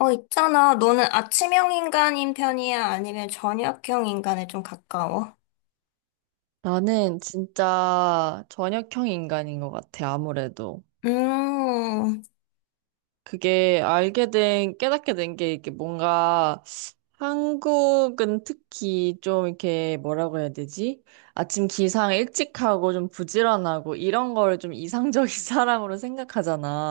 있잖아. 너는 아침형 인간인 편이야? 아니면 저녁형 인간에 좀 가까워? 나는 진짜 저녁형 인간인 것 같아, 아무래도. 음. 그게 깨닫게 된 게 이게 뭔가 한국은 특히 좀 이렇게 뭐라고 해야 되지? 아침 기상 일찍 하고 좀 부지런하고 이런 걸 좀 이상적인 사람으로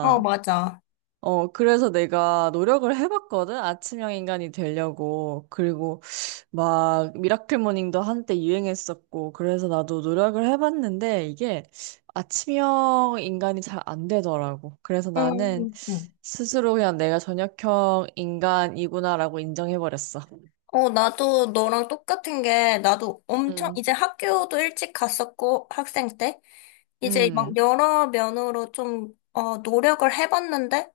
어, 맞아. 어, 그래서 내가 노력을 해봤거든? 아침형 인간이 되려고. 그리고 막 미라클 모닝도 한때 유행했었고 그래서 나도 노력을 해봤는데 이게 아침형 인간이 잘 안 되더라고. 그래서 나는 음, 음. 스스로 그냥 내가 저녁형 인간이구나라고 인정해버렸어. 나도 너랑 똑같은 게, 나도 엄청, 음, 이제 학교도 일찍 갔었고, 학생 때. 이제 막 음, 여러 면으로 좀, 노력을 해봤는데,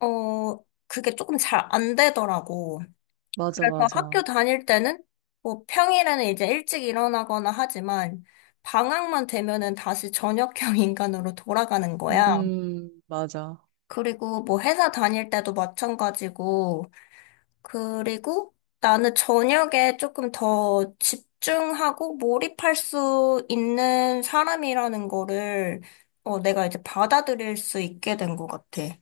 그게 조금 잘 안 되더라고. 맞아, 그래서 학교 맞아. 다닐 때는 뭐 평일에는 이제 일찍 일어나거나 하지만 방학만 되면은 다시 저녁형 인간으로 돌아가는 거야. 맞아. 그리고 뭐 회사 다닐 때도 마찬가지고 그리고 나는 저녁에 조금 더 집중하고 몰입할 수 있는 사람이라는 거를 내가 이제 받아들일 수 있게 된 것 같아.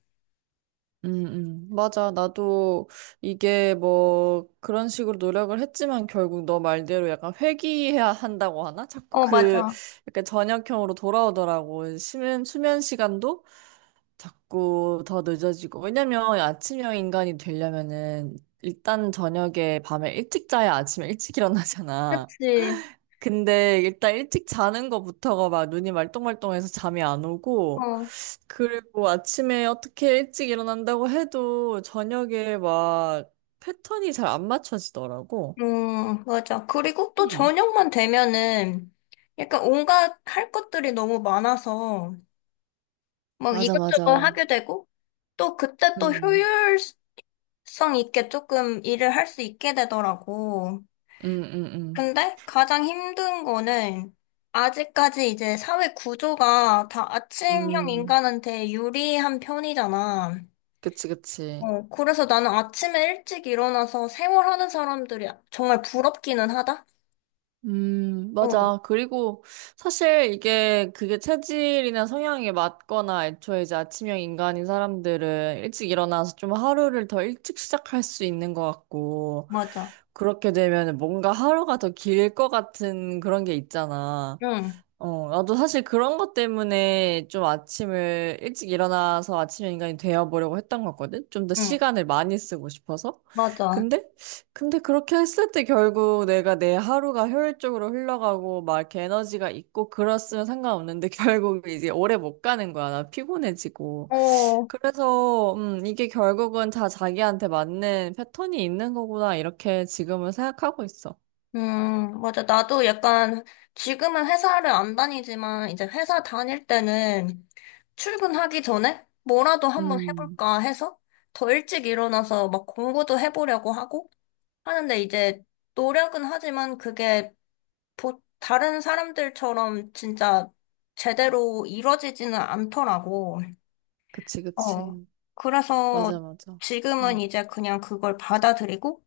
맞아. 나도 이게 뭐 그런 식으로 노력을 했지만 결국 너 말대로 약간 회귀해야 한다고 하나? 자꾸 어, 그 맞아. 약간 저녁형으로 돌아오더라고. 수면 시간도 자꾸 더 늦어지고. 왜냐면 아침형 인간이 되려면은 일단 저녁에 밤에 일찍 자야 아침에 일찍 일어나잖아. 그치. 근데 일단 일찍 자는 거부터가 막 눈이 말똥말똥해서 잠이 안 오고, 어. 그리고 아침에 어떻게 일찍 일어난다고 해도 저녁에 막 패턴이 잘 안 맞춰지더라고. 맞아. 그리고 또 음. 저녁만 되면은 약간 온갖 할 것들이 너무 많아서 막 맞아, 이것저것 맞아. 하게 되고 또 그때 또 음, 효율성 있게 조금 일을 할 수 있게 되더라고. 음, 음, 음. 근데 가장 힘든 거는 아직까지 이제 사회 구조가 다 아침형 음, 인간한테 유리한 편이잖아. 그치, 그치. 그래서 나는 아침에 일찍 일어나서 생활하는 사람들이 정말 부럽기는 하다? 어, 맞아. 그리고 사실 이게 그게 체질이나 성향이 맞거나 애초에 이제 아침형 인간인 사람들은 일찍 일어나서 좀 하루를 더 일찍 시작할 수 있는 것 같고, 맞아. 그렇게 되면 뭔가 하루가 더 길 것 같은 그런 게 있잖아. 응, 어, 나도 사실 그런 것 때문에 좀 아침을 일찍 일어나서 아침 인간이 되어보려고 했던 거거든? 좀 더 응, 시간을 많이 쓰고 싶어서. 맞아. 근데, 근데 그렇게 했을 때 결국 내가 내 하루가 효율적으로 흘러가고 막 이렇게 에너지가 있고 그랬으면 상관없는데 결국 이제 오래 못 가는 거야. 나 피곤해지고. 어, 그래서, 이게 결국은 다 자기한테 맞는 패턴이 있는 거구나. 이렇게 지금은 생각하고 있어. 맞아. 나도 약간, 지금은 회사를 안 다니지만, 이제 회사 다닐 때는 출근하기 전에 뭐라도 한번 음, 해볼까 해서 더 일찍 일어나서 막 공부도 해보려고 하고 하는데 이제 노력은 하지만 그게 다른 사람들처럼 진짜 제대로 이뤄지지는 않더라고. 그치, 어. 그치. 그래서 맞아, 맞아. 지금은 음. 이제 그냥 그걸 받아들이고,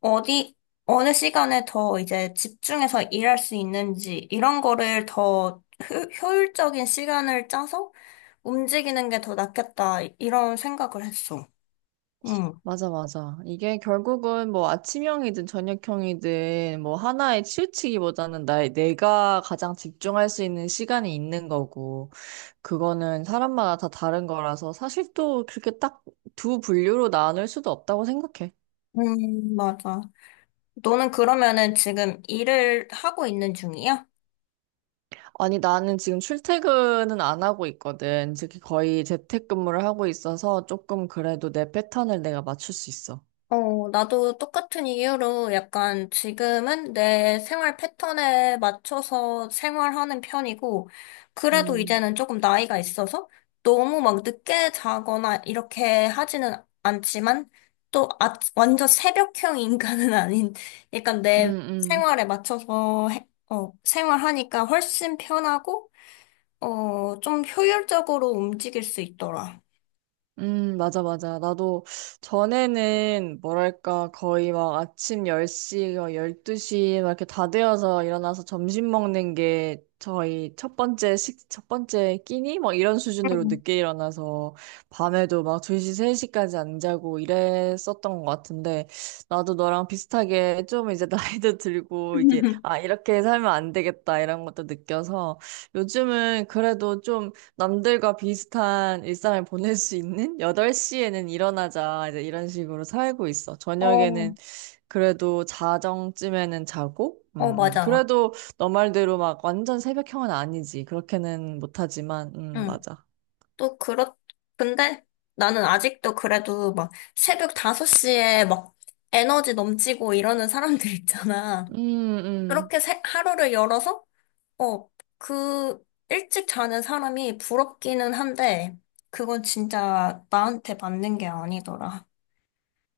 어디, 어느 시간에 더 이제 집중해서 일할 수 있는지, 이런 거를 더 효율적인 시간을 짜서 움직이는 게 더 낫겠다, 이런 생각을 했어. 응. 맞아, 맞아. 이게 결국은 뭐 아침형이든 저녁형이든 뭐 하나에 치우치기보다는 나의 내가 가장 집중할 수 있는 시간이 있는 거고, 그거는 사람마다 다 다른 거라서 사실 또 그렇게 딱 두 분류로 나눌 수도 없다고 생각해. 맞아. 너는 그러면은 지금 일을 하고 있는 중이야? 아니, 나는 지금 출퇴근은 안 하고 있거든. 즉, 거의 재택근무를 하고 있어서 조금 그래도 내 패턴을 내가 맞출 수 있어. 나도 똑같은 이유로 약간 지금은 내 생활 패턴에 맞춰서 생활하는 편이고, 그래도 음, 이제는 조금 나이가 있어서 너무 막 늦게 자거나 이렇게 하지는 않지만, 또 완전 새벽형 인간은 아닌, 약간 음, 내 음. 생활에 맞춰서 생활하니까 훨씬 편하고, 좀 효율적으로 움직일 수 있더라. 맞아, 맞아. 나도 전에는 뭐랄까, 거의 막 아침 10시, 12시 막 이렇게 다 되어서 일어나서 점심 먹는 게 저희 첫 번째 끼니? 막 이런 수준으로 음. 늦게 일어나서 밤에도 막 2시, 3시까지 안 자고 이랬었던 것 같은데 나도 너랑 비슷하게 좀 이제 나이도 들고 이게 아, 이렇게 살면 안 되겠다 이런 것도 느껴서 요즘은 그래도 좀 남들과 비슷한 일상을 보낼 수 있는 8시에는 일어나자 이제 이런 식으로 살고 있어. 어, 저녁에는 그래도 자정쯤에는 자고, 어, 맞아. 그래도 너 말대로 막 완전 새벽형은 아니지. 그렇게는 못하지만, 응. 맞아. 또 근데 나는 아직도 그래도 막 새벽 5시에 막 에너지 넘치고 이러는 사람들 있잖아. 음, 음, 그렇게 하루를 열어서, 어, 그 일찍 자는 사람이 부럽기는 한데, 그건 진짜 나한테 맞는 게 아니더라.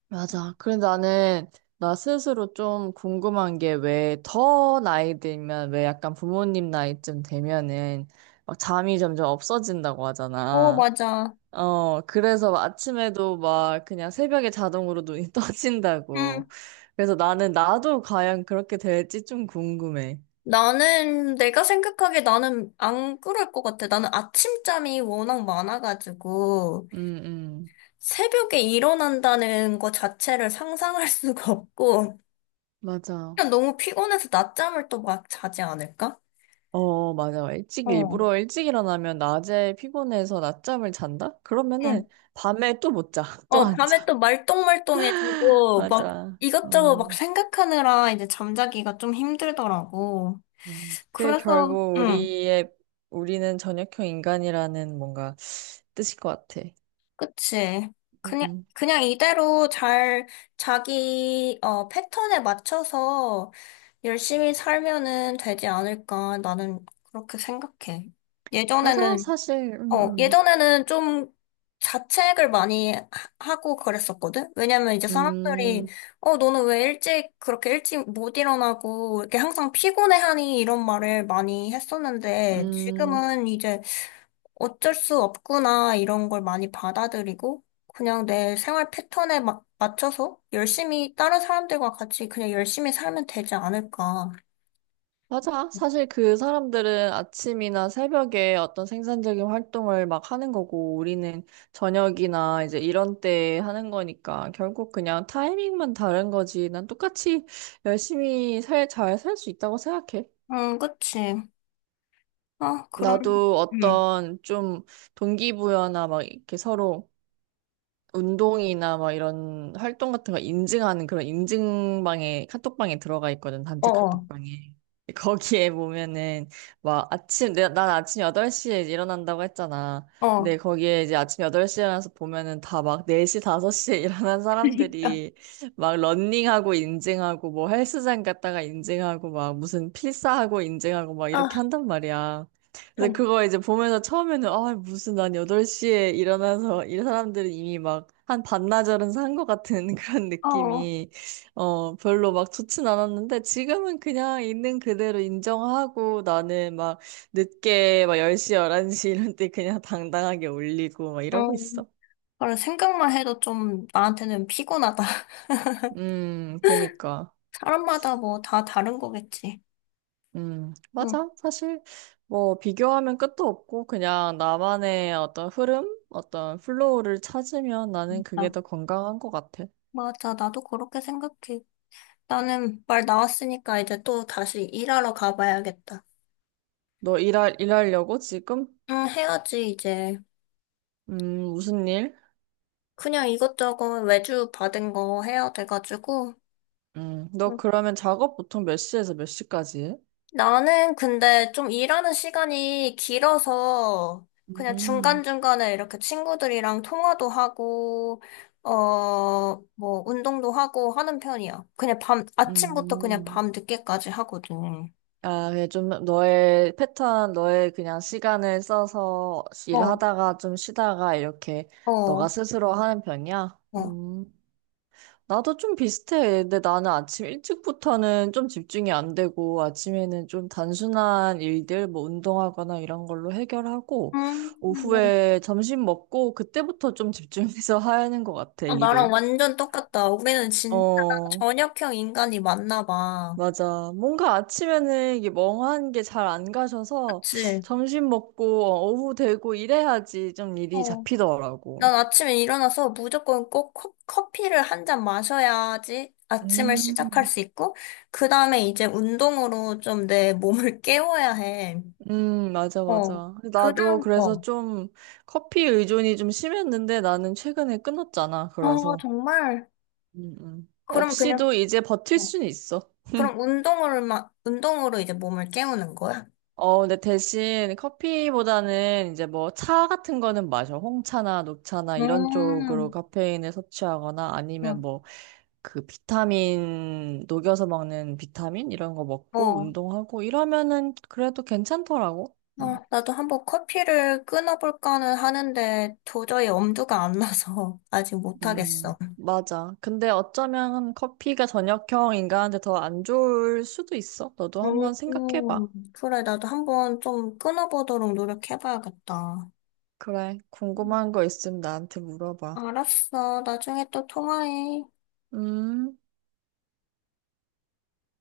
맞아. 그래 나는 나 스스로 좀 궁금한 게 왜 약간 부모님 나이쯤 되면은 막 잠이 점점 없어진다고 어, 하잖아. 맞아. 어, 그래서 아침에도 막 그냥 새벽에 자동으로 눈이 응. 떠진다고. 그래서 나는 나도 과연 그렇게 될지 좀 궁금해. 나는, 내가 생각하기에 나는 안 그럴 것 같아. 나는 아침잠이 워낙 많아가지고, 음, 음. 새벽에 일어난다는 것 자체를 상상할 수가 없고, 맞아. 그냥 너무 피곤해서 낮잠을 또 막 자지 않을까? 어, 맞아. 어. 일부러 일찍 일어나면 낮에 피곤해서 낮잠을 잔다? 그러면은 응. 밤에 또 못 자. 또 안 밤에 자. 또 말똥말똥해지고, 막 맞아. 이것저것 막 음, 생각하느라 이제 잠자기가 좀 힘들더라고. 그게 그래서, 결국 응, 우리는 저녁형 인간이라는 뭔가 뜻일 것 같아. 그치. 그냥, 음. 그냥 이대로 잘 자기, 패턴에 맞춰서 열심히 살면은 되지 않을까. 나는 그렇게 생각해. 맞아. 예전에는 사실, 예전에는 좀 자책을 많이 하고 그랬었거든? 왜냐면 이제 사람들이, 음. 너는 왜 일찍, 그렇게 일찍 못 일어나고, 이렇게 항상 피곤해하니? 이런 말을 많이 했었는데, 음, 지금은 이제 어쩔 수 없구나, 이런 걸 많이 받아들이고, 그냥 내 생활 패턴에 맞춰서 열심히, 다른 사람들과 같이 그냥 열심히 살면 되지 않을까. 맞아. 사실 그 사람들은 아침이나 새벽에 어떤 생산적인 활동을 막 하는 거고, 우리는 저녁이나 이제 이런 때 하는 거니까, 결국 그냥 타이밍만 다른 거지. 난 똑같이 잘 살 수 있다고 생각해. 응, 그치. 아, 그럼, 나도 응, 어떤 좀 동기부여나 막 이렇게 서로 운동이나 막 이런 활동 같은 거 인증하는 그런 인증방에 카톡방에 들어가 있거든. 단체 어어, 카톡방에 거기에 보면은 막 아침 내가 난 아침 8시에 일어난다고 했잖아. 어. 근데 거기에 이제 아침 8시에 일어나서 보면은 다 막 4시 5시에 일어난 그러니까. 사람들이 막 런닝하고 인증하고 뭐 헬스장 갔다가 인증하고 막 무슨 필사하고 인증하고 막 아, 이렇게 한단 말이야. 근데 좀 그거 이제 보면서 처음에는 아 무슨 난 8시에 일어나서 이 사람들은 이미 막 한 반나절은 산 것 같은 그런 어, 느낌이 별로 막 좋진 않았는데 지금은 그냥 있는 그대로 인정하고 나는 막 늦게 막 10시, 11시 이런 때 그냥 당당하게 올리고 막 이러고 음, 있어. 그래, 생각만 해도 좀 나한테는 피곤하다. 그니까. 사람마다 뭐 다 다른 거겠지. 응, 맞아. 사실, 뭐, 비교하면 끝도 없고, 그냥 나만의 어떤 흐름, 어떤 플로우를 찾으면 나는 그게 아, 더 건강한 것 같아. 맞아. 나도 그렇게 생각해. 나는 말 나왔으니까 이제 또 다시 일하러 가봐야겠다. 너 일하려고 지금? 응, 해야지, 이제. 무슨 일? 그냥 이것저것 외주 받은 거 해야 돼가지고. 너 응. 그러면 작업 보통 몇 시에서 몇 시까지 해? 나는 근데 좀 일하는 시간이 길어서 그냥 음, 중간중간에 이렇게 친구들이랑 통화도 하고, 어, 뭐, 운동도 하고 하는 편이야. 그냥 밤, 아침부터 그냥 음. 밤 늦게까지 하거든. 아, 그냥 좀 너의 패턴, 너의 그냥 시간을 써서 어, 일하다가 좀 쉬다가 이렇게 어, 어. 너가 스스로 하는 편이야? 음. 나도 좀 비슷해. 근데 나는 아침 일찍부터는 좀 집중이 안 되고, 아침에는 좀 단순한 일들, 뭐 운동하거나 이런 걸로 해결하고, 음, 오후에 점심 먹고, 그때부터 좀 집중해서 하는 것 같아, 아, 나랑 일을. 완전 똑같다. 우리는 진짜 어, 저녁형 인간이 맞나 봐. 맞아. 뭔가 아침에는 이게 멍한 게 잘 안 가셔서, 그치? 점심 먹고, 오후 되고 이래야지 좀 일이 어. 잡히더라고. 난 아침에 일어나서 무조건 꼭 커피를 한 잔 마셔야지 아침을 시작할 음. 수 있고, 그 다음에 이제 운동으로 좀 내 몸을 깨워야 해. 맞아, 어. 맞아. 그 나도 다음, 그래서 어. 좀 커피 의존이 좀 심했는데 나는 최근에 끊었잖아. 어, 그래서. 정말. 그럼 그냥, 없이도 이제 버틸 어. 수는 있어. 그럼 운동으로 이제 몸을 깨우는 거야? 어, 근데 대신 커피보다는 이제 뭐 차 같은 거는 마셔. 홍차나 녹차나 이런 쪽으로 음, 카페인을 섭취하거나 아니면 응, 뭐 그 비타민 녹여서 먹는 비타민 이런 거 먹고 어. 운동하고 이러면은 그래도 괜찮더라고. 응. 나도 한번 커피를 끊어볼까는 하는데 도저히 엄두가 안 나서 아직 못하겠어. 맞아. 근데 어쩌면 커피가 저녁형 인간한테 더 안 좋을 수도 있어. 너도 한번 음, 생각해봐. 그래, 나도 한번 좀 끊어보도록 노력해봐야겠다. 그래, 궁금한 거 있으면 나한테 물어봐. 알았어. 나중에 또 통화해. 음.